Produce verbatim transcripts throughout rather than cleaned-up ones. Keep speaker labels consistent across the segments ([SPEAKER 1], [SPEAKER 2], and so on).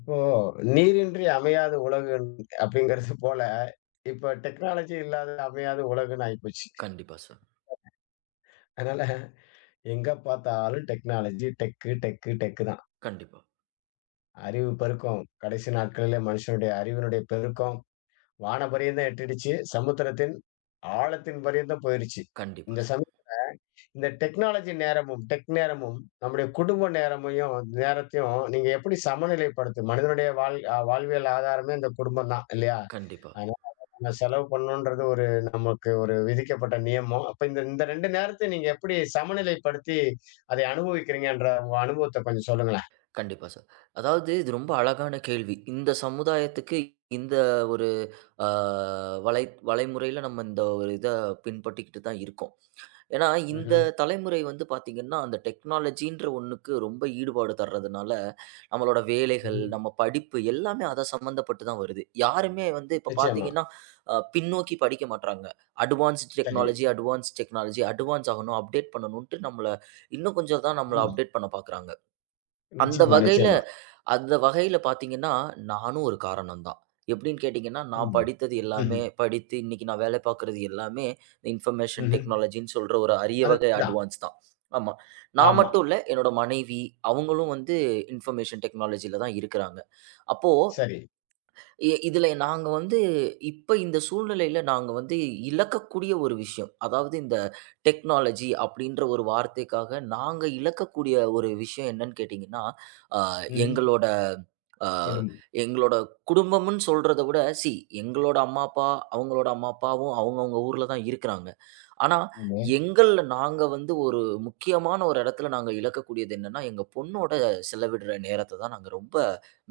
[SPEAKER 1] இப்போ நீரின்றி அமையாத உலகு அப்படிங்கிறது போல இப்ப டெக்னாலஜி இல்லாத அமையாத உலகுன்னு ஆயிப்போச்சு.
[SPEAKER 2] கண்டிப்பா சார்.
[SPEAKER 1] அதனால எங்க பார்த்தாலும் டெக்னாலஜி டெக்கு டெக்கு டெக்கு தான்.
[SPEAKER 2] கண்டிப்பா,
[SPEAKER 1] அறிவு பெருக்கம் கடைசி நாட்களிலே மனுஷனுடைய அறிவினுடைய பெருக்கம் வான பரியந்தம் எட்டிடுச்சு, சமுத்திரத்தின் ஆழத்தின் பரியந்தம் போயிருச்சு.
[SPEAKER 2] கண்டிப்பா
[SPEAKER 1] இந்த
[SPEAKER 2] சார்.
[SPEAKER 1] சமயத்துல இந்த டெக்னாலஜி நேரமும் டெக் நேரமும் நம்முடைய குடும்ப நேரமையும் நேரத்தையும் நீங்க எப்படி சமநிலைப்படுத்து மனிதனுடைய வாழ் அஹ் வாழ்வியல் ஆதாரமே இந்த குடும்பம் தான் இல்லையா?
[SPEAKER 2] கண்டிப்பா,
[SPEAKER 1] நம்ம செலவு பண்ணணுன்றது ஒரு நமக்கு ஒரு விதிக்கப்பட்ட நியமம். அப்ப இந்த இந்த இரண்டு நேரத்தையும் நீங்க எப்படி சமநிலைப்படுத்தி அதை அனுபவிக்கிறீங்கன்ற உங்க அனுபவத்த கொஞ்சம் சொல்லுங்களேன்?
[SPEAKER 2] கண்டிப்பா சார். அதாவது இது ரொம்ப அழகான கேள்வி. இந்த சமுதாயத்துக்கு இந்த ஒரு அ வலை வலைமுறையில நம்ம இந்த ஒரு இத பின்பற்றிக்கிட்டு தான் இருக்கோம். ஏன்னா, இந்த
[SPEAKER 1] ம்ஹ்ம்,
[SPEAKER 2] தலைமுறை வந்து பார்த்தீங்கன்னா, அந்த டெக்னாலஜின்ற ஒண்ணுக்கு ரொம்ப ஈடுபாடு தர்றதுனால, நம்மளோட வேலைகள்,
[SPEAKER 1] ம்ஹ்ம்.
[SPEAKER 2] நம்ம படிப்பு எல்லாமே அத சம்மந்தப்பட்டு தான் வருது. யாருமே வந்து இப்ப
[SPEAKER 1] நிச்சயமா.
[SPEAKER 2] பார்த்தீங்கன்னா, அ பின்னோக்கி படிக்க மாட்றாங்க. அட்வான்ஸ்ட்
[SPEAKER 1] சரி.
[SPEAKER 2] டெக்னாலஜி, அட்வான்ஸ்ட் டெக்னாலஜி, அட்வான்ஸ் ஆகணும், அப்டேட் பண்ணணுன்ட்டு நம்மள இன்னும் கொஞ்சம் தான் நம்மள
[SPEAKER 1] ம்.
[SPEAKER 2] அப்டேட் பண்ண பார்க்குறாங்க. அந்த
[SPEAKER 1] நிச்சயமா,
[SPEAKER 2] வகையில
[SPEAKER 1] நிச்சயமா.
[SPEAKER 2] அந்த வகையில பார்த்தீங்கன்னா, நானும் ஒரு காரணம் தான். எப்படின்னு கேட்டீங்கன்னா, நான்
[SPEAKER 1] சொல்லுங்க.
[SPEAKER 2] படித்தது எல்லாமே
[SPEAKER 1] ம்ஹ்ம்,
[SPEAKER 2] படித்து இன்னைக்கு நான் வேலை பார்க்குறது எல்லாமே இந்த இன்ஃபர்மேஷன்
[SPEAKER 1] ம்ஹ்ம்.
[SPEAKER 2] டெக்னாலஜின்னு சொல்ற ஒரு அரிய வகை
[SPEAKER 1] அதுதான்.
[SPEAKER 2] அட்வான்ஸ் தான். ஆமா. நான்
[SPEAKER 1] ஆமா.
[SPEAKER 2] மட்டும் இல்ல, என்னோட மனைவி அவங்களும் வந்து இன்ஃபர்மேஷன் டெக்னாலஜில தான் இருக்கிறாங்க. அப்போ
[SPEAKER 1] சரி.
[SPEAKER 2] இ இதுல நாங்க வந்து இப்ப இந்த சூழ்நிலையில நாங்க வந்து இழக்கக்கூடிய ஒரு விஷயம். அதாவது இந்த டெக்னாலஜி அப்படின்ற ஒரு வார்த்தைக்காக நாங்க இழக்கக்கூடிய ஒரு விஷயம் என்னன்னு கேட்டீங்கன்னா, அ
[SPEAKER 1] ம்ஹ்ம்.
[SPEAKER 2] எங்களோட அ
[SPEAKER 1] குடும்பம்.
[SPEAKER 2] எங்களோட குடும்பம்ன்னு சொல்றத விட சி எங்களோட அம்மா, அப்பா, அவங்களோட அம்மா, அப்பாவும் அவங்கவங்க ஊர்ல தான் இருக்கிறாங்க. ஆனா,
[SPEAKER 1] ஆமா.
[SPEAKER 2] எங்கள்ல நாங்க வந்து ஒரு முக்கியமான ஒரு இடத்துல நாங்க இழக்கக்கூடியது என்னன்னா, எங்க பொண்ணோட செலவிடுற நேரத்த தான் நாங்க ரொம்ப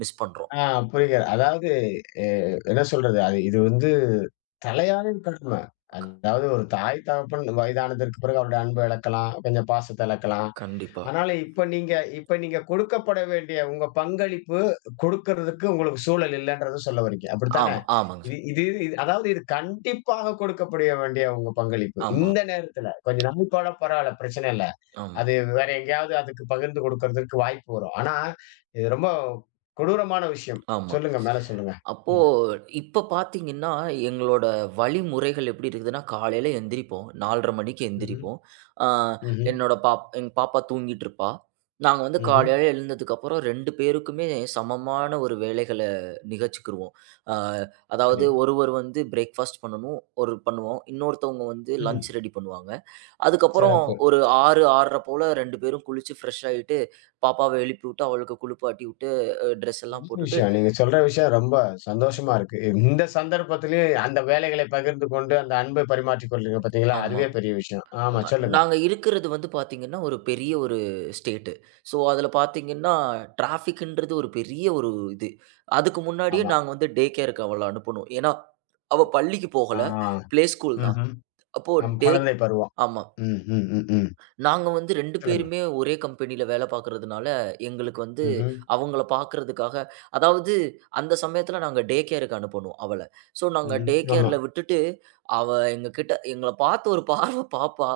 [SPEAKER 2] மிஸ் பண்றோம்.
[SPEAKER 1] ஆ, புரிகிறது. அதாவது எ என்ன சொல்றது? அது இது வந்து தலையாயும் கடமை. அதாவது ஒரு தாய், தகப்பன் வயதானதற்கு பிறகு அவருடைய அன்ப இழக்கலாம். கொஞ்சம் பாசத்த இழக்கலாம்.
[SPEAKER 2] கண்டிப்பா.
[SPEAKER 1] அதனால இப்ப நீங்க இப்ப நீங்க கொடுக்கப்பட வேண்டிய உங்க பங்களிப்பு கொடுக்கறதுக்கு உங்களுக்கு சூழல் இல்லைன்றத சொல்ல வர்றீங்க. அப்படித்தானே?
[SPEAKER 2] ஆமா, ஆமாங்க
[SPEAKER 1] இது
[SPEAKER 2] சார்.
[SPEAKER 1] இது இது அதாவது இது கண்டிப்பாக கொடுக்கப்பட வேண்டிய உங்க பங்களிப்பு.
[SPEAKER 2] ஆமா,
[SPEAKER 1] இந்த நேரத்துல கொஞ்சம் நாள் கூட பரவாயில்ல, பிரச்சனை இல்ல.
[SPEAKER 2] ஆமா,
[SPEAKER 1] அது வேற எங்கேயாவது அதுக்கு பகிர்ந்து கொடுக்கறதற்கு வாய்ப்பு வரும். ஆனா, இது ரொம்ப கொடூரமான விஷயம்.
[SPEAKER 2] ஆமா.
[SPEAKER 1] சொல்லுங்க, மேல சொல்லுங்க.
[SPEAKER 2] அப்போ
[SPEAKER 1] ம்.
[SPEAKER 2] இப்ப பார்த்தீங்கன்னா, எங்களோட வழிமுறைகள் எப்படி இருக்குதுன்னா, காலையில எந்திரிப்போம். நாலரை மணிக்கு
[SPEAKER 1] ம்ஹ்ம்.
[SPEAKER 2] எந்திரிப்போம். ஆ
[SPEAKER 1] ம்ஹ்ம்.
[SPEAKER 2] என்னோட பாப் எங்க பாப்பா தூங்கிட்டுருப்பா. நாங்க வந்து
[SPEAKER 1] ம்ஹ்ம்.
[SPEAKER 2] காலையில எழுந்ததுக்கப்புறம் ரெண்டு பேருக்குமே சமமான ஒரு வேலைகள நிகழ்ச்சிக்கிருவோம். ஆ
[SPEAKER 1] சரி.
[SPEAKER 2] அதாவது ஒருவர் வந்து பிரேக்ஃபாஸ்ட் பண்ணணும். ஒரு பண்ணுவோம். இன்னொருத்தவங்க வந்து
[SPEAKER 1] ம்ஹ்ம்.
[SPEAKER 2] லஞ்ச் ரெடி பண்ணுவாங்க. அதுக்கப்புறம்
[SPEAKER 1] சிறப்பு.
[SPEAKER 2] ஒரு ஆறு, ஆறரை போல ரெண்டு பேரும் குளிச்சு ஃப்ரெஷ் ஆயிட்டு, பாப்பாவ எழுப்பி விட்டு, அவளுக்கு குளிப்பாட்டி விட்டு, அ ட்ரெஸ் எல்லாம்
[SPEAKER 1] நல்ல
[SPEAKER 2] போட்டுட்டு
[SPEAKER 1] விஷயம். நீங்க சொல்ற விஷயம் ரொம்ப சந்தோஷமா இருக்கு. இந்த சந்தர்ப்பத்திலயும் அந்த வேலைகளை பகிர்ந்து கொண்டு, அந்த அன்பை பரிமாற்றிக் கொள்றீங்க பார்த்தீங்களா?
[SPEAKER 2] ஆமா.
[SPEAKER 1] அதுவே பெரிய விஷயம். ஆமா,
[SPEAKER 2] ஆமா.
[SPEAKER 1] சொல்லுங்க.
[SPEAKER 2] நாங்க இருக்கிறது வந்து பார்த்தீங்கன்னா, ஒரு பெரிய ஒரு ஸ்டேட்டு. ஸோ, அதில பார்த்தீங்கன்னா, டிராஃபிக்ன்றது ஒரு பெரிய ஒரு இது. அதுக்கு முன்னாடியே
[SPEAKER 1] ஆமா.
[SPEAKER 2] நாங்க வந்து டே கேருக்கு அவள அனுப்பணும். ஏன்னா, அவ பள்ளிக்கு போகல.
[SPEAKER 1] ஆ.
[SPEAKER 2] பிளே ஸ்கூல் தான்.
[SPEAKER 1] ம்ஹ்ம்.
[SPEAKER 2] அப்போ
[SPEAKER 1] நம்
[SPEAKER 2] டே
[SPEAKER 1] குழந்தை பருவம்.
[SPEAKER 2] ஆமா.
[SPEAKER 1] ம், ம், ம், ம்.
[SPEAKER 2] நாங்க வந்து ரெண்டு
[SPEAKER 1] சொல்லுங்க.
[SPEAKER 2] பேருமே ஒரே கம்பெனியில வேல பார்க்கறதுனால, எங்களுக்கு வந்து
[SPEAKER 1] ம்ஹ்ம்.
[SPEAKER 2] அவங்கள பார்க்கறதுக்காக அதாவது அந்த சமயத்தில நாங்க டே கேருக்கு அனுப்பணும் அவள. ஸோ நாங்க
[SPEAKER 1] ம்ஹ்ம்.
[SPEAKER 2] டே
[SPEAKER 1] ஆமா.
[SPEAKER 2] கேர்ல விட்டுட்டு, அவ எங்ககிட்ட எங்கள பார்த்து ஒரு பார்வ பார்ப்பா.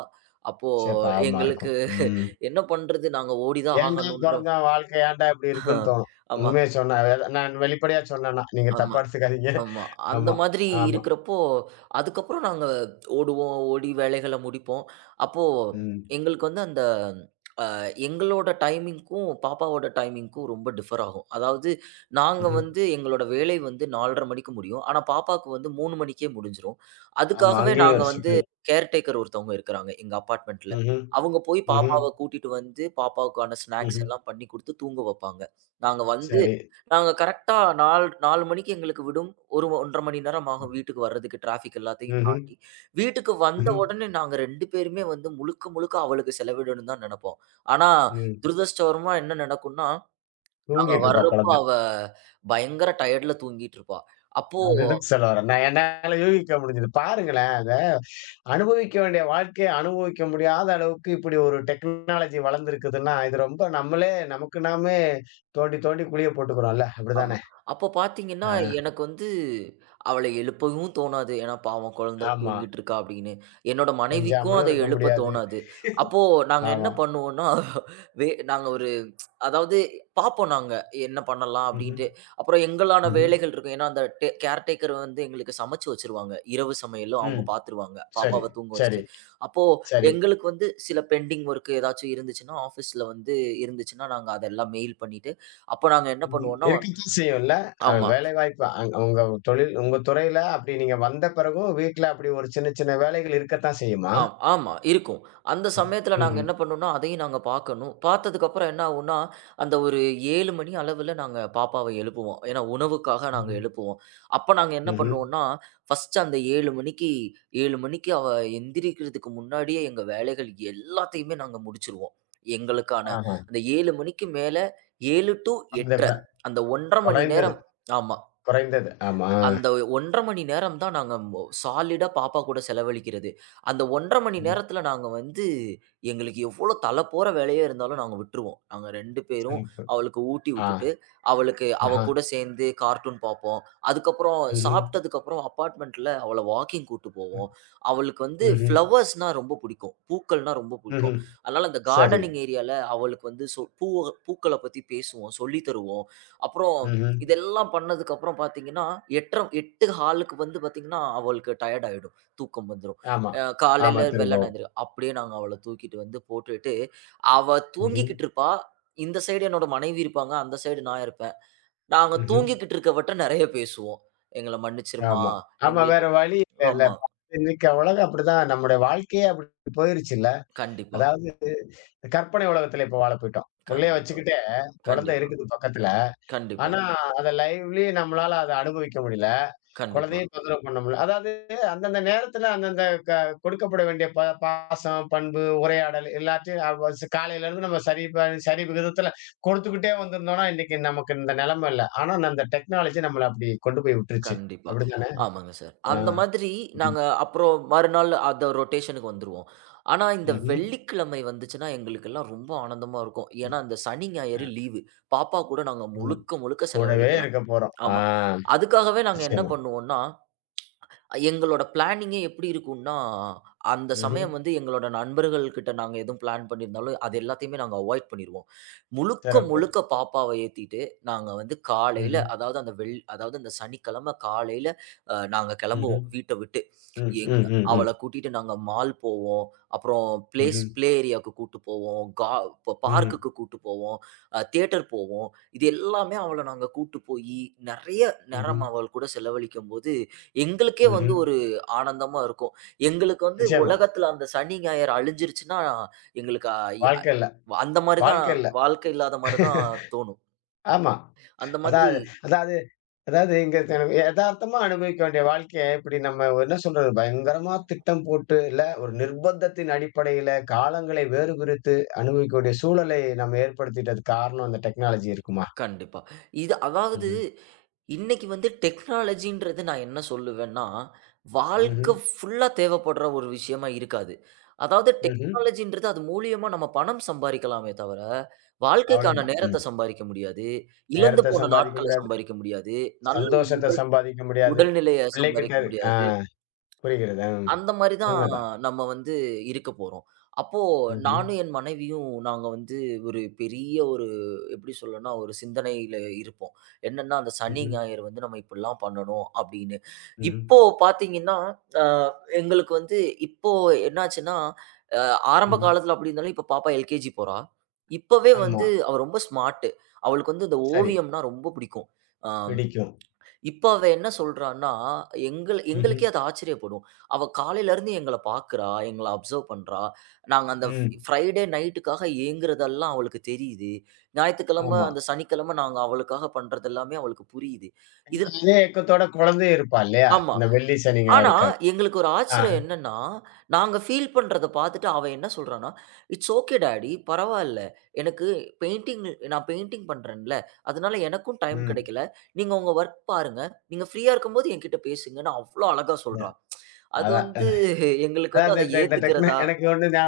[SPEAKER 2] அப்போ
[SPEAKER 1] சே, பாவமா
[SPEAKER 2] எங்களுக்கு
[SPEAKER 1] இருக்கும். ம்.
[SPEAKER 2] என்ன பண்றது? நாங்க ஓடி தான்
[SPEAKER 1] ஏன்டா
[SPEAKER 2] ஆகணுன்றோம்.
[SPEAKER 1] பொறந்தோம்? வாழ்க்கை ஏன்டா இப்படி இருக்குன்னு தோணும்.
[SPEAKER 2] ஆமா,
[SPEAKER 1] உண்மைய சொன்னா, அதாவது நான் வெளிப்படையா சொன்னேன்னா, நீங்க
[SPEAKER 2] ஆமா,
[SPEAKER 1] தப்பா எடுத்துக்காதீங்க.
[SPEAKER 2] ஆமா. அந்த
[SPEAKER 1] ஆமா,
[SPEAKER 2] மாதிரி
[SPEAKER 1] ஆமா.
[SPEAKER 2] இருக்கிறப்போ, அதுக்கப்புறம் நாங்க ஓடுவோம், ஓடி வேலைகள முடிப்போம். அப்போ
[SPEAKER 1] ம்.
[SPEAKER 2] எங்களுக்கு வந்து அந்த எங்களோட டைமிங்க்கும், பாப்பாவோட டைமிங்க்கும் ரொம்ப டிஃபர் ஆகும். அதாவது நாங்க
[SPEAKER 1] ம்ஹ்ம்.
[SPEAKER 2] வந்து எங்களோட வேலை வந்து நாலரை மணிக்கு முடியும். ஆனா பாப்பாவுக்கு வந்து மூணு மணிக்கே முடிஞ்சிரும்.
[SPEAKER 1] ஆமா,
[SPEAKER 2] அதுக்காகவே ம்.
[SPEAKER 1] அங்கேயும்
[SPEAKER 2] நாங்க
[SPEAKER 1] ஒரு
[SPEAKER 2] வந்து
[SPEAKER 1] சிக்கல்.
[SPEAKER 2] கேர்டேக்கர் ஒருத்தவங்க இருக்கிறாங்க எங்க அபார்ட்மெண்ட்ல.
[SPEAKER 1] ம்ஹ்ம்.
[SPEAKER 2] அவங்க போய்
[SPEAKER 1] ம்ஹ்ம்.
[SPEAKER 2] பாப்பாவ கூட்டிட்டு வந்து பாப்பாவுக்கான ஸ்நாக்ஸ்
[SPEAKER 1] ம்ஹ்ம்.
[SPEAKER 2] எல்லாம் பண்ணி குடுத்து தூங்க வைப்பாங்க. நாங்க வந்து
[SPEAKER 1] சரி.
[SPEAKER 2] நாங்க கரெக்ட்டா நாலு நாலு மணிக்கு எங்களுக்கு விடும். ஒரு ஒன்று அரை மணி நேரம் ஆகும் வீட்டுக்கு வர்றதுக்கு டிராஃபிக் எல்லாத்தையும்
[SPEAKER 1] ம்ஹ்ம்,
[SPEAKER 2] தாண்டி. வீட்டுக்கு வந்த
[SPEAKER 1] ம்ஹ்ம்,
[SPEAKER 2] உடனே நாங்க ரெண்டு பேருமே வந்து முழுக்க முழுக்க அவளுக்கு செலவிடணும்னு தான் நெனைப்போம். ஆனா,
[SPEAKER 1] ம்.
[SPEAKER 2] துரதிர்ஷ்டவரமா என்ன நடக்கும்னா, நாங்க
[SPEAKER 1] தூங்கிட்டு இருப்பா
[SPEAKER 2] வர்றப்போ
[SPEAKER 1] குழந்தை.
[SPEAKER 2] அவ பயங்கர டயர்டுல தூங்கிட்டு இருப்பா. அப்போ
[SPEAKER 1] அதுதான் சொல்ல வரேன். நான் என்னால யூகிக்க முடிஞ்சது. பாருங்களேன், அத அனுபவிக்க வேண்டிய வாழ்க்கைய அனுபவிக்க முடியாத அளவுக்கு இப்படி ஒரு டெக்னாலஜி வளர்ந்திருக்குதுன்னா, இது ரொம்ப நம்மளே நமக்கு நாமே தோண்டி தோண்டி குழிய போட்டுக்கிறோம்ல.
[SPEAKER 2] ஆமா.
[SPEAKER 1] அப்படிதானே?
[SPEAKER 2] அப்ப பார்த்தீங்கன்னா,
[SPEAKER 1] ஆ,
[SPEAKER 2] எனக்கு வந்து அவள எழுப்பவும் தோணாது. ஏன்னா, பாவம் குழந்தை
[SPEAKER 1] ஆமா.
[SPEAKER 2] தூங்கிட்டு இருக்கா அப்படின்னு. என்னோட மனைவிக்கும்
[SPEAKER 1] கொஞ்சாமலும்
[SPEAKER 2] அதை
[SPEAKER 1] இருக்க
[SPEAKER 2] எழுப்ப
[SPEAKER 1] முடியாது.
[SPEAKER 2] தோணாது. அப்போ நாங்க என்ன
[SPEAKER 1] ஆமா.
[SPEAKER 2] பண்ணுவோம்னா, வே நாங்க ஒரு அதாவது பார்ப்போம் நாங்க. என்ன பண்ணலாம்
[SPEAKER 1] ம்ஹ்ம்,
[SPEAKER 2] அப்படின்ட்டு. அப்புறம் எங்களான
[SPEAKER 1] ம்ஹ்ம்.
[SPEAKER 2] வேலைகள் இருக்கும். ஏன்னா, அந்த டே கேர்டேக்கர் வந்து எங்களுக்கு சமைச்சு வச்சுருவாங்க. இரவு சமையலும்
[SPEAKER 1] ம்.
[SPEAKER 2] அவங்க பார்த்துருவாங்க.
[SPEAKER 1] சரி,
[SPEAKER 2] பாப்பாவ தூங்க
[SPEAKER 1] சரி,
[SPEAKER 2] வச்சுட்டு. அப்போ
[SPEAKER 1] சரி.
[SPEAKER 2] எங்களுக்கு வந்து சில பெண்டிங் ஒர்க் ஏதாச்சும் இருந்துச்சுன்னா, ஆஃபீஸ்ல வந்து இருந்துச்சுன்னா, நாங்க அதெல்லாம் மெயில் பண்ணிட்டு, அப்போ நாங்க என்ன
[SPEAKER 1] ம்.
[SPEAKER 2] பண்ணுவோம்னா
[SPEAKER 1] இருக்கத்தான் செய்யும்ல. அ
[SPEAKER 2] ஆமா.
[SPEAKER 1] வேலைவாய்ப்பு அங் உங்க தொழில் உங்க துறையில அப்படி நீங்க வந்த பிறகும் வீட்ல அப்படி ஒரு சின்ன சின்ன வேலைகள் இருக்கத்தான் செய்யுமா?
[SPEAKER 2] ஆம் ஆமா இருக்கும். அந்த
[SPEAKER 1] ம்.
[SPEAKER 2] சமயத்தில நாங்க
[SPEAKER 1] ம்ஹ்ம்.
[SPEAKER 2] என்ன பண்ணோம்னா, அதையும் நாங்க பார்க்கணும். பார்த்ததுக்கப்புறம் என்ன ஆகும்னா, அந்த ஒரு ஏழு மணி அளவில நாங்க பாப்பாவ எழுப்புவோம். ஏன்னா, உணவுக்காக நாங்க
[SPEAKER 1] ம்ஹ்ம்.
[SPEAKER 2] எழுப்புவோம். அப்ப நாங்க என்ன
[SPEAKER 1] ம்ஹ்ம்.
[SPEAKER 2] பண்ணுவோம்னா, ஃபர்ஸ்ட்டு அந்த ஏழு மணிக்கு ஏழு மணிக்கு அவ எந்திரிக்கிறதுக்கு முன்னாடியே எங்க வேலைகள் எல்லாத்தையுமே நாங்க முடிச்சுருவோம். எங்களுக்கான
[SPEAKER 1] ஆஹா.
[SPEAKER 2] அந்த ஏழு மணிக்கு மேல ஏழு டூ
[SPEAKER 1] அத விட
[SPEAKER 2] எட்டரை
[SPEAKER 1] ஆமாங்க.
[SPEAKER 2] அந்த ஒன்று அரை மணி
[SPEAKER 1] குறைந்தது,
[SPEAKER 2] நேரம் ஆமா.
[SPEAKER 1] குறைந்தது. ஆமா.
[SPEAKER 2] அந்த ஒன்று அரை மணி நேரம் தான் நாங்க மொ சாலிடா பாப்பா கூட செலவழிக்கிறது. அந்த ஒன்று அரை மணி
[SPEAKER 1] ம்.
[SPEAKER 2] நேரத்தில நாங்க வந்து எங்களுக்கு எவ்ளோ தல போற வேலையே இருந்தாலும் நாங்க விட்டுருவோம். நாங்க ரெண்டு பேரும்
[SPEAKER 1] சிறப்பு.
[SPEAKER 2] அவளுக்கு ஊட்டி
[SPEAKER 1] ஆ.
[SPEAKER 2] விட்டுட்டு, அவளுக்கு அவ
[SPEAKER 1] ஆஹா.
[SPEAKER 2] கூட சேர்ந்து கார்ட்டூன் பாப்போம். அதுக்கப்புறம்
[SPEAKER 1] ம்ஹ்ம்.
[SPEAKER 2] சாப்பிட்டதுக்கப்புறம் அப்பார்ட்மெண்ட்ல அவள வாக்கிங் கூட்டு
[SPEAKER 1] ம்.
[SPEAKER 2] போவோம். அவளுக்கு வந்து
[SPEAKER 1] ம்ஹ்ம்.
[SPEAKER 2] ஃப்ளவர்ஸ்னா ரொம்ப புடிக்கும். பூக்கள்னா ரொம்ப புடிக்கும்.
[SPEAKER 1] ம்ஹ்ம்.
[SPEAKER 2] அதனால அந்த
[SPEAKER 1] சரி.
[SPEAKER 2] கார்டனிங் ஏரியால அவளுக்கு வந்து சொ பூவ பூக்கள பத்தி பேசுவோம், சொல்லி தருவோம். அப்புறம்
[SPEAKER 1] ம்ஹ்ம்.
[SPEAKER 2] இதெல்லாம் பண்ணதுக்கு அப்புறம் பார்த்தீங்கன்னா, எட்டரை எட்டு ஹாலுக்கு வந்து பார்த்தீங்கன்னா, அவளுக்கு டயர்ட் ஆயிடும். தூக்கம் வந்துரும்.
[SPEAKER 1] ஆமா.
[SPEAKER 2] அ
[SPEAKER 1] ஆமா.
[SPEAKER 2] காலையில வெள்ளன
[SPEAKER 1] திரும்பவும்.
[SPEAKER 2] எந்திரி அப்படியே நாங்க அவள தூக்கிட்டு வந்து போட்டுட்டு, அவ
[SPEAKER 1] ம்ஹ்ம்.
[SPEAKER 2] தூங்கிக்கிட்டு இருப்பா. இந்த சைடு என்னோட மனைவி இருப்பாங்க. அந்த சைடு நான் இருப்பேன். நாங்க
[SPEAKER 1] ம்ஹ்ம்.
[SPEAKER 2] தூங்கிக்கிட்டு இருக்கவட்ட நெறைய பேசுவோம். "எங்கள மன்னிச்சிருமா,
[SPEAKER 1] ஆமா. ஆமா. வேற
[SPEAKER 2] எங்களுக்கு."
[SPEAKER 1] வழி இல்லல்ல.
[SPEAKER 2] ஆமா.
[SPEAKER 1] இன்னைக்கு உலகம் அப்படிதான். நம்முடைய வாழ்க்கையே அப்படி போயிருச்சுல்ல.
[SPEAKER 2] கண்டிப்பா,
[SPEAKER 1] அதாவது கற்பனை உலகத்துல இப்ப வாழ போயிட்டோம். புள்ளைய
[SPEAKER 2] கண்டிப்பா,
[SPEAKER 1] வச்சுக்கிட்டே குழந்தை
[SPEAKER 2] கண்டிப்பா,
[SPEAKER 1] இருக்குது பக்கத்துல.
[SPEAKER 2] கண்டிப்பா,
[SPEAKER 1] ஆனா, அத லைவ்லி நம்மளால அத அனுபவிக்க முடியல.
[SPEAKER 2] கண்டிப்பா.
[SPEAKER 1] குழந்தையும் தொந்தரவு பண்ண முடியல. அதாவது அந்தந்த நேரத்துல அந்தந்த க கொடுக்கப்பட வேண்டிய ப பாசம், பண்பு, உரையாடல் எல்லாத்தையும் அவ ஸ் காலையில இருந்து நம்ம சரி ப சரி விகிதத்துல கொடுத்துக்கிட்டே வந்திருந்தோம்னா, இன்னைக்கு நமக்கு இந்த நிலைமை இல்ல. ஆனா, அந்த டெக்னாலஜி நம்மள அப்படி கொண்டு போய் விட்டுருச்சு.
[SPEAKER 2] கண்டிப்பா.
[SPEAKER 1] அப்படித்தானே?
[SPEAKER 2] ஆமாங்க சார்.
[SPEAKER 1] ஆ.
[SPEAKER 2] அந்த மாதிரி
[SPEAKER 1] ம்.
[SPEAKER 2] நாங்க அப்புறம் மறுநாள் அந்த ரொட்டேஷனுக்கு வந்துருவோம். ஆனா, இந்த
[SPEAKER 1] ம்ஹ்ம்.
[SPEAKER 2] வெள்ளிக்கிழமை வந்துச்சுன்னா எங்களுக்கெல்லாம் ரொம்ப ஆனந்தமா இருக்கும். ஏன்னா, அந்த சனி, ஞாயிறு
[SPEAKER 1] அ
[SPEAKER 2] லீவு. பாப்பா கூட நாங்க
[SPEAKER 1] ஆமா.
[SPEAKER 2] முழுக்க, முழுக்க
[SPEAKER 1] கூடவே
[SPEAKER 2] செலவழிக்கலாம்.
[SPEAKER 1] இருக்க போறோம். ஆ,
[SPEAKER 2] ஆமா. அதுக்காகவே நாங்க என்ன
[SPEAKER 1] நிச்சயமா.
[SPEAKER 2] பண்ணுவோம்னா எங்களோட பிளானிங்கே எப்படி இருக்கும்னா, அந்த
[SPEAKER 1] ம்ஹ்ம்.
[SPEAKER 2] சமயம் வந்து எங்களோட நண்பர்கள் கிட்ட நாங்க எதுவும் பிளான் பண்ணியிருந்தாலும், அது எல்லாத்தையுமே நாங்க அவாய்ட் பண்ணிருவோம். முழுக்க
[SPEAKER 1] சிறப்பு.
[SPEAKER 2] முழுக்க பாப்பாவ ஏத்திட்டு, நாங்க வந்து
[SPEAKER 1] ம்ஹ்ம்.
[SPEAKER 2] காலையில அதாவது அந்த வெள் அதாவது அந்த சனிக்கிழமை காலையில அ நாங்க
[SPEAKER 1] ம்ஹ்ம்.
[SPEAKER 2] கிளம்புவோம் வீட்ட விட்டு.
[SPEAKER 1] ம்,
[SPEAKER 2] எங்க
[SPEAKER 1] ம், ம், ம்.
[SPEAKER 2] அவள கூட்டிட்டு நாங்க மால் போவோம். அப்புறம் பிளேஸ்
[SPEAKER 1] ம்ஹ்ம்,
[SPEAKER 2] பிளே ஏரியாவுக்கு கூட்டு போவோம். கா ப
[SPEAKER 1] ம்ஹ்ம்,
[SPEAKER 2] பார்க்குக்கு கூட்டு போவோம். அ தியேட்டர் போவோம். இது எல்லாமே அவள நாங்க கூட்டு போயி, நெறைய
[SPEAKER 1] ம்ஹ்ம்,
[SPEAKER 2] நேரம் அவள் கூட செலவழிக்கும்போது எங்களுக்கே வந்து
[SPEAKER 1] ம்ஹ்ம்.
[SPEAKER 2] ஒரு ஆனந்தமா இருக்கும். எங்களுக்கு வந்து
[SPEAKER 1] நிச்சயமா.
[SPEAKER 2] உலகத்துல அந்த சனி, ஞாயிறு அழிஞ்சிருச்சுன்னா, எங்களுக்கு அ இ அ
[SPEAKER 1] வாழ்க்கை இல்ல,
[SPEAKER 2] அந்த மாரி தான்
[SPEAKER 1] வாழ்க்கை இல்ல.
[SPEAKER 2] வாழ்க்கை இல்லாத மாரி தான் தோணும்.
[SPEAKER 1] ஆமா.
[SPEAKER 2] அந்த மாதிரி
[SPEAKER 1] அதாவது அதாவது அதாவது இங்க த எதார்த்தமா அனுபவிக்க வேண்டிய வாழ்க்கைய இப்படி நம்ம என்ன சொல்றது, பயங்கரமா திட்டம் போட்டு இல்ல ஒரு நிர்பந்தத்தின் அடிப்படையில காலங்களை வேறுபிரித்து அனுபவிக்க வேண்டிய சூழலை நம்ம ஏற்படுத்திட்டதுக்கு காரணம் அந்த டெக்னாலஜி இருக்குமா?
[SPEAKER 2] கண்டிப்பா. இது அதாவது
[SPEAKER 1] ம்ஹ்ம்,
[SPEAKER 2] இன்னைக்கு வந்து டெக்னாலஜின்றது நான் என்ன சொல்லுவேன்னா,
[SPEAKER 1] ம்ஹ்ம்,
[SPEAKER 2] வாழ்க்க ஃபுல்லா தேவைப்படுற ஒரு விஷயமா இருக்காது. அதாவது
[SPEAKER 1] ம்ஹ்ம்.
[SPEAKER 2] டெக்னாலஜின்றது அது மூலியமா நம்ம பணம் சம்பாரிக்கலாமே தவிர, வாழ்க்கைக்கான
[SPEAKER 1] அவ்வளவுதான்.
[SPEAKER 2] நேரத்த
[SPEAKER 1] ம்.
[SPEAKER 2] சம்பாரிக்க முடியாது. இழந்து
[SPEAKER 1] நேரத்த
[SPEAKER 2] போன
[SPEAKER 1] சம்பாதிக்க
[SPEAKER 2] நாட்கள
[SPEAKER 1] முடியாது.
[SPEAKER 2] சம்பாரிக்க முடியாது. நல்ல
[SPEAKER 1] சந்தோஷத்த சம்பாதிக்க முடியாது.
[SPEAKER 2] உடல்நிலைய
[SPEAKER 1] பிள்ளைகிட்ட
[SPEAKER 2] சம்பாதிக்க
[SPEAKER 1] ஆ,
[SPEAKER 2] முடியாது.
[SPEAKER 1] புரிகிறது. ம்.
[SPEAKER 2] அந்த மாரி தான்
[SPEAKER 1] உண்மைதான்.
[SPEAKER 2] நம்ம வந்து இருக்க போறோம். அப்போ
[SPEAKER 1] ம்ஹ்ம்.
[SPEAKER 2] நானும் என் மனைவியும் நாங்க வந்து ஒரு பெரிய ஒரு எப்படி சொல்லணும்னா, ஒரு சிந்தனையில இருப்போம். என்னன்னா, அந்த சனி,
[SPEAKER 1] ம்ஹ்ம்.
[SPEAKER 2] ஞாயிறு வந்து நம்ம இப்படிலாம் பண்ணணும் அப்படின்னு.
[SPEAKER 1] ம்ஹ்ம்.
[SPEAKER 2] இப்போ பார்த்தீங்கன்னா, அ எங்களுக்கு வந்து இப்போ என்னாச்சுன்னா, அ ஆரம்ப
[SPEAKER 1] ம்ஹ்ம்.
[SPEAKER 2] காலத்தில அப்படி இருந்தாலும் இப்போ பாப்பா எல்கேஜி போறா. இப்பவே
[SPEAKER 1] ஆமா.
[SPEAKER 2] வந்து அவ ரொம்ப ஸ்மார்ட்டு. அவளுக்கு வந்து இந்த
[SPEAKER 1] சரி.
[SPEAKER 2] ஓவியம்னா ரொம்ப பிடிக்கும். அ
[SPEAKER 1] பிடிக்கும்.
[SPEAKER 2] இப்ப அவ என்ன சொல்றான்னா, எங்கள்
[SPEAKER 1] ம்ஹ்ம்.
[SPEAKER 2] எங்களுக்கே அது ஆச்சரியப்படும். அவ காலையிலருந்து எங்கள பார்க்குறா, எங்கள அப்சர்வ் பண்றா. நாங்க அந்த ஃப்
[SPEAKER 1] ம்.
[SPEAKER 2] ஃப்ரைடே நைட்டுக்காக ஏங்குறதெல்லாம் அவளுக்கு தெரியுது. ஞாயித்துக்கிழம
[SPEAKER 1] ஆமா.
[SPEAKER 2] அந்த சனிக்கிழம நாங்க அவளுக்காக பண்றதெல்லாமே அவளுக்கு புரியுது. இது
[SPEAKER 1] இன்னும் அதே ஏக்கத்தோட குழந்தையும் இருப்பா இல்லையா?
[SPEAKER 2] ஆமா.
[SPEAKER 1] அந்த வெள்ளி, சனி,
[SPEAKER 2] ஆனா,
[SPEAKER 1] ஞாயிறுக்காக.
[SPEAKER 2] எங்களுக்கு ஒரு
[SPEAKER 1] ஆஹா.
[SPEAKER 2] ஆச்சரியம் என்னன்னா, நாங்க ஃபீல் பண்றத பார்த்துட்டு அவன் என்ன சொல்றான்னா, "இட்ஸ் ஓகே டாடி, பரவால்ல. எனக்கு பெயிண்டிங் நான் பெயிண்டிங் பண்றேன்ல, அதனால எனக்கும் டைம்
[SPEAKER 1] ம்.
[SPEAKER 2] கிடைக்கல. நீங்க உங்க வொர்க் பாருங்க. நீங்க ஃப்ரீயா இருக்கும்போது என்கிட்ட பேசுங்கன்னு." அவ்ளோ அழகா
[SPEAKER 1] அதான்.
[SPEAKER 2] சொல்றான். அது
[SPEAKER 1] அதான்.
[SPEAKER 2] வந்து எங்களுக்கு வந்து
[SPEAKER 1] அதாவது
[SPEAKER 2] அத
[SPEAKER 1] இந்த இந்த டெக்னா
[SPEAKER 2] ஏத்துக்கிறதா
[SPEAKER 1] எனக்கு ஒண்ணு ஞா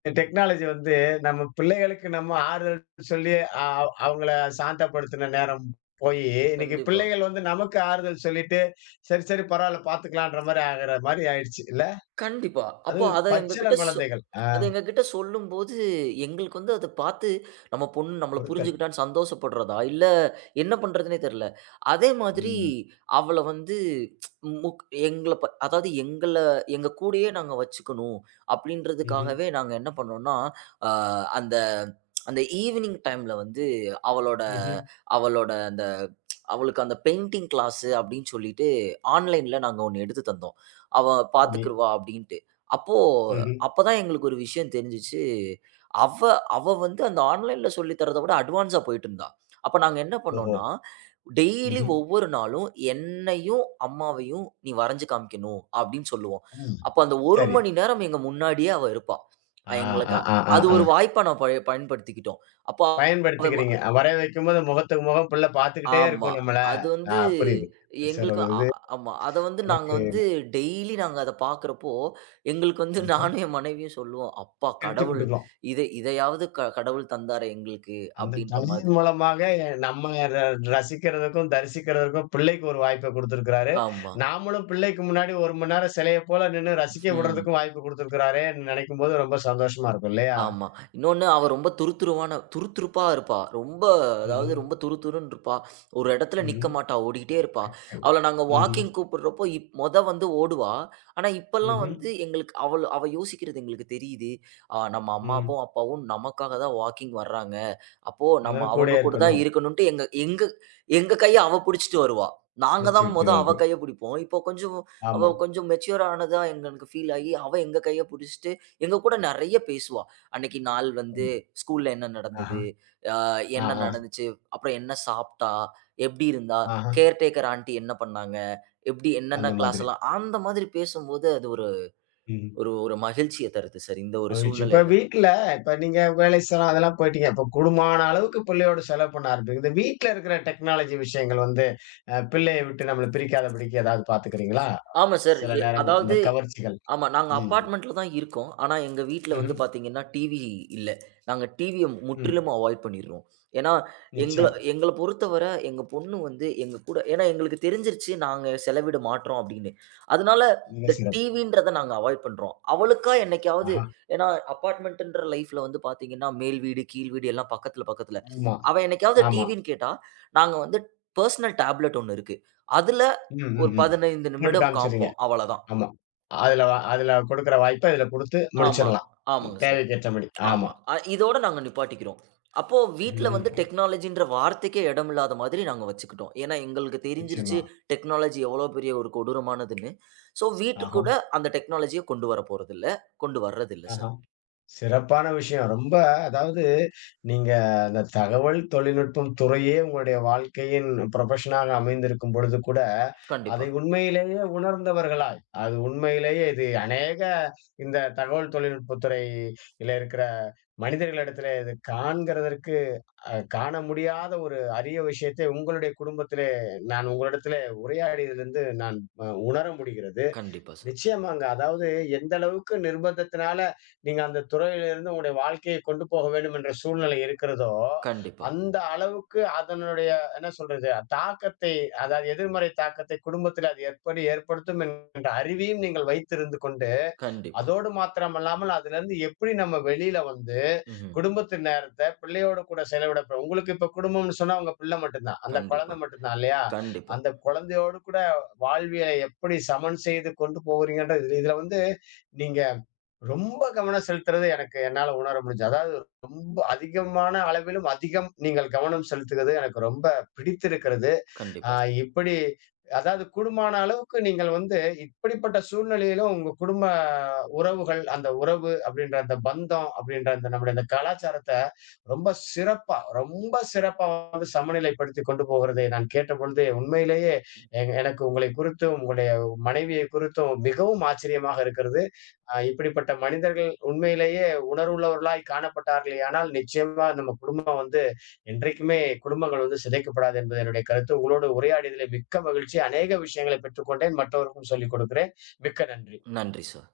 [SPEAKER 1] இந்த டெக்னாலஜி வந்து நம்ம பிள்ளைகளுக்கு நம்ம ஆறுதல் சொல்லி அ அவங்கள சாந்தப்படுத்தின நேரம் போயி, இன்னைக்கு
[SPEAKER 2] கண்டிப்பா.
[SPEAKER 1] பிள்ளைகள் வந்து நமக்கு ஆறுதல் சொல்லிட்டு, சரி, சரி பரவால்ல பார்த்துக்கலான்ற மாரி ஆகுற மாரி ஆயிடுச்சு. இல்ல?
[SPEAKER 2] கண்டிப்பா. அப்போ
[SPEAKER 1] அதுவும்
[SPEAKER 2] அத எங்ககிட்ட
[SPEAKER 1] பச்சிளம்
[SPEAKER 2] சொ
[SPEAKER 1] குழந்தைகள். ஆ.
[SPEAKER 2] அத எங்ககிட்ட சொல்லும்போது, எங்களுக்கு வந்து அத பார்த்து நம்ம பொண்ணு நம்மள
[SPEAKER 1] ஒருத்தர்.
[SPEAKER 2] புரிஞ்சுக்கிட்டான்னு சந்தோஷப்படுறதா, இல்ல என்ன பண்றதுன்னே தெரியல. அதே மாதிரி
[SPEAKER 1] ம்.
[SPEAKER 2] அவள வந்து முக் எங்கள ப அதாவது எங்கள எங்க கூடயே நாங்க வச்சுக்கணும்
[SPEAKER 1] ம்ஹ்ம்.
[SPEAKER 2] அப்படின்றதுக்காகவே நாங்க என்ன பண்ணோம்னா, அ அந்த அந்த ஈவினிங் டைம்ல வந்து அவளோட
[SPEAKER 1] ம்ஹ்ம்.
[SPEAKER 2] அவளோட அந்த அவளுக்கு அந்த பெயிண்டிங் கிளாஸ் அப்படின்னு சொல்லிட்டு ஆன்லைன்ல நாங்க ஒண்ணு எடுத்து தந்தோம். அவ
[SPEAKER 1] சரி.
[SPEAKER 2] பார்த்துக்கிருவா அப்படின்ட்டு. அப்போ
[SPEAKER 1] ம்ஹ்ம்.
[SPEAKER 2] அப்பதான் எங்களுக்கு ஒரு விஷயம் தெரிஞ்சுச்சு. அவ அவ வந்து அந்த ஆன்லைன்ல சொல்லி தர்றத விட அட்வான்ஸா போயிட்டுருந்தா. அப்ப நாங்க என்ன
[SPEAKER 1] ஓஹோ!
[SPEAKER 2] பண்ணோம்னா, டெய்லி
[SPEAKER 1] ம்ஹ்ம்.
[SPEAKER 2] ஒவ்வொரு நாளும் என்னையும், அம்மாவையும் "நீ வரைஞ்சு காமிக்கணும்" அப்படின்னு சொல்லுவோம்.
[SPEAKER 1] ம்.
[SPEAKER 2] அப்ப அந்த ஒரு
[SPEAKER 1] சரி.
[SPEAKER 2] மணி நேரம் எங்க முன்னாடியே அவ இருப்பா.
[SPEAKER 1] ஆ,
[SPEAKER 2] அஹ்
[SPEAKER 1] ஆ,
[SPEAKER 2] எங்களுக்கு
[SPEAKER 1] ஆ, ஆ,
[SPEAKER 2] அது
[SPEAKER 1] ஆ.
[SPEAKER 2] ஒரு வாய்ப்பா நான் பய பயன்படுத்திக்கிட்டோம். அப்போ அவ
[SPEAKER 1] பயன்படுத்திக்கிறீங்க. வரைய வைக்கும்போது முகத்துக்கு முகம் புள்ள பார்த்துக்கிட்டே
[SPEAKER 2] ஆமா.
[SPEAKER 1] இருக்கும் நம்மள.
[SPEAKER 2] அது
[SPEAKER 1] ஆ,
[SPEAKER 2] வந்து
[SPEAKER 1] புரியுது. சரி,
[SPEAKER 2] எங்களுக்கு
[SPEAKER 1] ஒரு
[SPEAKER 2] அ
[SPEAKER 1] இது
[SPEAKER 2] அ- ஆமா. அத வந்து நாங்க
[SPEAKER 1] எனக்கு
[SPEAKER 2] வந்து டெய்லி நாங்க அத பார்க்குறப்போ, எங்களுக்கு வந்து
[SPEAKER 1] ஆஹா,
[SPEAKER 2] நானும் என் மனைவியும் சொல்லுவோம். "அப்பா கடவுள்
[SPEAKER 1] திருத்திக்கிட்டுக்கிறோம்.
[SPEAKER 2] இதை இதையாவது க கடவுள் தந்தாரே எங்களுக்கு."
[SPEAKER 1] அந்த
[SPEAKER 2] அப்படின்ற
[SPEAKER 1] கலையின்
[SPEAKER 2] மாதிரி.
[SPEAKER 1] மூலமாக நம்ம ர ரசிக்கிறதுக்கும், தரிசிக்கிறதுக்கும் பிள்ளைக்கு ஒரு வாய்ப்ப குடுத்திருக்கிறாரு.
[SPEAKER 2] ஆமா.
[SPEAKER 1] நாமளும் பிள்ளைக்கு முன்னாடி ஒரு மணி நேரம் சிலைய போல நின்னு ரசிக்க
[SPEAKER 2] ம்.
[SPEAKER 1] விடுறதுக்கும் வாய்ப்பு குடுத்திருக்கிறாரேன்னு நினைக்கும்போது ரொம்ப சந்தோஷமா இருக்கும் இல்லையா?
[SPEAKER 2] ஆமா. இன்னொன்னு அவ ரொம்ப துருதுருவான துருதுருப்பா இருப்பா. ரொம்ப அதாவது
[SPEAKER 1] ம்ஹ்ம்.
[SPEAKER 2] ரொம்ப துருதுருன்னு இருப்பா. ஒரு இடத்துல நிக்க
[SPEAKER 1] ம்ஹ்ம்.
[SPEAKER 2] மாட்டா. ஓடிக்கிட்டே இருப்பா.
[SPEAKER 1] அச்சோ!
[SPEAKER 2] அவள நாங்க
[SPEAKER 1] ம்ஹ்ம்.
[SPEAKER 2] வாக்கிங் கூப்பிடுறப்போ, இப் மொத வந்து ஓடுவா. ஆனா இப்பல்லாம்
[SPEAKER 1] ம்ஹ்ம்.
[SPEAKER 2] வந்து எங்களுக்கு அவள் அவ யோசிக்கிறது எங்களுக்கு தெரியுது. ஆ நம்ம
[SPEAKER 1] ம்.
[SPEAKER 2] அம்மாவும், அப்பாவும் நமக்காக தான் வாக்கிங் வர்றாங்க. அப்போ
[SPEAKER 1] அதனால
[SPEAKER 2] நம்ம
[SPEAKER 1] கூடயே
[SPEAKER 2] அவங்க கூட தான்
[SPEAKER 1] இருக்கணும்.
[SPEAKER 2] இருக்கணுன்ட்டு எங்க எங்க எங்க கைய அவ புடிச்சுட்டு வருவா. நாங்க தான்
[SPEAKER 1] பிடிச்சுக்கிட்டு
[SPEAKER 2] மொத அவ
[SPEAKER 1] வருது.
[SPEAKER 2] கைய புடிப்போம். இப்போ கொஞ்சம் அவ
[SPEAKER 1] ஆமா.
[SPEAKER 2] கொஞ்சம் மெச்சூர் ஆனதா எங்களுக்கு ஃபீல் ஆகி, அவ எங்க கைய புடிச்சுட்டு, எங்க கூட நெறைய பேசுவா. அன்னைக்கு நாள் வந்து
[SPEAKER 1] ம்.
[SPEAKER 2] ஸ்கூல்ல என்ன
[SPEAKER 1] ஆஹா.
[SPEAKER 2] நடந்தது? அ
[SPEAKER 1] ஆ,
[SPEAKER 2] என்ன
[SPEAKER 1] ஆ,
[SPEAKER 2] நடந்துச்சு? அப்புறம் என்ன சாப்பிட்டா? எப்படி இருந்தா?
[SPEAKER 1] ஆஹா.
[SPEAKER 2] கேர்டேக்கர் ஆன்ட்டி என்ன பண்ணாங்க? எப்படி என்னென்ன
[SPEAKER 1] அந்த
[SPEAKER 2] கிளாஸ்
[SPEAKER 1] மாதிரி.
[SPEAKER 2] எல்லாம் அந்த மாதிரி பேசும்போது அது ஒரு
[SPEAKER 1] ம்.
[SPEAKER 2] ஒரு ஒரு மகிழ்ச்சிய தருது சார், இந்த ஒரு
[SPEAKER 1] மகிழ்ச்சி. இப்ப
[SPEAKER 2] சூழ்நிலையில.
[SPEAKER 1] வீட்ல இப்ப நீங்க வேலை ஸ்தலம் அதெல்லாம் போயிட்டீங்க. இப்ப கூடுமான அளவுக்கு பிள்ளையோட செலவு பண்ண ஆரம்பிக்கிறீங்க. இந்த வீட்ல இருக்கிற டெக்னாலஜி விஷயங்கள் வந்து அ பிள்ளைய விட்டு நம்மள பிரிக்காதபடிக்கு ஏதாவது பார்த்துக்கிறீங்களா?
[SPEAKER 2] ஆமா சார்.
[SPEAKER 1] சில
[SPEAKER 2] எ
[SPEAKER 1] நேரங்கள்ல அந்த
[SPEAKER 2] அதாவது
[SPEAKER 1] கவர்ச்சிகள்.
[SPEAKER 2] ஆமா. நாங்க
[SPEAKER 1] ம்.
[SPEAKER 2] அபார்ட்மெண்ட்ல தான் இருக்கோம். ஆனா, எங்க வீட்ல வந்து
[SPEAKER 1] ம்ஹ்ம்.
[SPEAKER 2] பார்த்தீங்கன்னா, டிவி இல்ல. நாங்க டிவிய
[SPEAKER 1] ம்.
[SPEAKER 2] முற்றிலுமா அவாய்ட் பண்ணிருவோம். ஏன்னா, எங்கள
[SPEAKER 1] நிச்சயம்.
[SPEAKER 2] எங்கள பொறுத்தவர எங்க பொண்ணு வந்து எங்க கூட ஏன்னா எங்களுக்கு தெரிஞ்சிருச்சு நாங்க செலவிட மாட்றோம் அப்படின்னு. அதனால
[SPEAKER 1] மிக
[SPEAKER 2] இந்த
[SPEAKER 1] சிறப்பு.
[SPEAKER 2] டிவின்றத நாங்க அவாய்ட் பண்றோம். அவளுக்கா என்னைக்காவது
[SPEAKER 1] ஆஹா.
[SPEAKER 2] ஏன்னா அபார்ட்மெண்ட்ன்ற லைஃப்ல வந்து பார்த்தீங்கன்னா, மேல் வீடு, கீழ் வீடு எல்லாம் பக்கத்துல பக்கத்துல.
[SPEAKER 1] ஆமா,
[SPEAKER 2] அவ என்னைக்காவது
[SPEAKER 1] ஆமா.
[SPEAKER 2] டிவின்னு கேட்டா, நாங்க வந்து பெர்சனல் டேப்லெட் ஒண்ணு இருக்கு. அதுல
[SPEAKER 1] ம், ம்,
[SPEAKER 2] ஒரு
[SPEAKER 1] ம்.
[SPEAKER 2] பதினைந்து
[SPEAKER 1] போட்டு
[SPEAKER 2] நிமிடம்
[SPEAKER 1] காமிச்சுறீங்க.
[SPEAKER 2] காமிப்போம். அவ்வளதான்.
[SPEAKER 1] ஆமா. அதுல வ அதுல குடுக்குற வாய்ப்ப இதுல குடுத்து
[SPEAKER 2] ஆமா.
[SPEAKER 1] முடிச்சிரலாம்.
[SPEAKER 2] ஆமாங்க சார்.
[SPEAKER 1] தேவைக்கேற்றபடி. ஆமா.
[SPEAKER 2] ஆமா. அ இதோட நாங்க நிப்பாட்டிக்கிறோம். அப்போ வீட்ல வந்து
[SPEAKER 1] ம்.
[SPEAKER 2] டெக்னாலஜின்ற வார்த்தைக்கே இடம் இல்லாத மாதிரி நாங்க வச்சுக்கிட்டோம். ஏன்னா எங்களுக்கு
[SPEAKER 1] நிச்சயமா.
[SPEAKER 2] தெரிஞ்சிருச்சு டெக்னாலஜி எவ்வளோ பெரிய ஒரு கொடூரமானதுன்னு. ஸோ
[SPEAKER 1] ஆஹா,
[SPEAKER 2] வீட்டுக்கூட அந்த டெக்னாலஜிய கொண்டு வர போறதில்ல. கொண்டு வர்றதில்ல
[SPEAKER 1] ஆஹா.
[SPEAKER 2] சார்.
[SPEAKER 1] சிறப்பான விஷயம். ரொம்ப அதாவது நீங்க அந்த தகவல் தொழில்நுட்பம் துறையே உங்களுடைய வாழ்க்கையின் ப்ரொஃபஷனாக அமைந்திருக்கும் பொழுது கூட, அதை
[SPEAKER 2] கண்டிப்பா.
[SPEAKER 1] உண்மையிலேயே உணர்ந்தவர்களாய், அது உண்மையிலேயே இது அநேக இந்த தகவல் தொழில்நுட்பத் துறையில இருக்கிற மனிதர்களிடத்திலே இது காண்கிறதற்கு அ காண முடியாத ஒரு அரிய விஷயத்தை உங்களுடைய குடும்பத்திலே நான் உங்களிடத்திலே உரையாடியதிலிருந்து நான் அ உணர முடிகிறது.
[SPEAKER 2] கண்டிப்பா சார்.
[SPEAKER 1] நிச்சயமாங்க. அதாவது எந்த அளவுக்கு நிர்பந்தத்தினால நீங்க அந்த துறையிலிருந்து உங்களுடைய வாழ்க்கையை கொண்டு போக வேண்டும் என்ற சூழ்நிலை இருக்கிறதோ,
[SPEAKER 2] கண்டிப்பா.
[SPEAKER 1] அந்த அளவுக்கு அதனுடைய என்ன சொல்றது? தாக்கத்தை, அதாவது எதிர்மறை தாக்கத்தை குடும்பத்தில அது எப்படி ஏற்படுத்தும் என்ற அறிவையும் நீங்கள் வைத்திருந்து கொண்டு
[SPEAKER 2] கண்டிப்பா.
[SPEAKER 1] அதோடு மாத்திரம் அல்லாமல் அதுல இருந்து எப்படி நம்ம வெளியில வந்து
[SPEAKER 2] ம்ஹ்ம்.
[SPEAKER 1] குடும்பத்து நேரத்தை பிள்ளையோட கூட செலவிட போறோம். உங்களுக்கு இப்ப குடும்பம்னு சொன்னா உங்க பிள்ளை மட்டும்தான். அந்த
[SPEAKER 2] கண்டிப்பா.
[SPEAKER 1] குழந்தை மட்டும்தான் இல்லையா?
[SPEAKER 2] கண்டிப்பா.
[SPEAKER 1] அந்த குழந்தையோடு கூட வாழ்வியலை எப்படி சமன் செய்து கொண்டு போகிறீங்கன்றது இதுல வந்து நீங்க ரொம்ப கவனம் செலுத்துறது எனக்கு என்னால உணர முடிஞ்சது. அதாவது ரொம்ப அதிகமான அளவிலும் அதிகம் நீங்கள் கவனம் செலுத்துவது எனக்கு ரொம்ப பிடித்திருக்கிறது. அ
[SPEAKER 2] கண்டிப்பா சார்.
[SPEAKER 1] இப்படி அதாவது கூடுமான அளவுக்கு நீங்கள் வந்து இப்படிப்பட்ட சூழ்நிலையிலும் உங்க குடும்ப உறவுகள், அந்த உறவு அப்படின்ற அந்த பந்தம் அப்படின்ற அந்த நம்முடைய அந்த கலாச்சாரத்த ரொம்ப சிறப்பா, ரொம்ப சிறப்பா வந்து சமநிலைப்படுத்தி கொண்டு போகிறதை நான் கேட்டபொழுது உண்மையிலேயே எ எனக்கு உங்களை குறித்தும், உங்களுடைய மனைவியை குறித்தும் மிகவும் ஆச்சரியமாக இருக்கிறது. ஆ, இப்படிப்பட்ட மனிதர்கள் உண்மையிலேயே உணர்வுள்ளவர்களாய் காணப்பட்டார்களேயானால், நிச்சயமா நம்ம குடும்பம் வந்து என்றைக்குமே குடும்பங்கள் வந்து சிதைக்கப்படாது என்பது என்னுடைய கருத்து. உங்களோடு உரையாடியதிலே மிக்க மகிழ்ச்சி. அநேக விஷயங்களை பெற்றுக்கொண்டேன். மற்றவருக்கும் சொல்லிக் கொடுக்கிறேன். மிக்க நன்றி.
[SPEAKER 2] நன்றி சார்.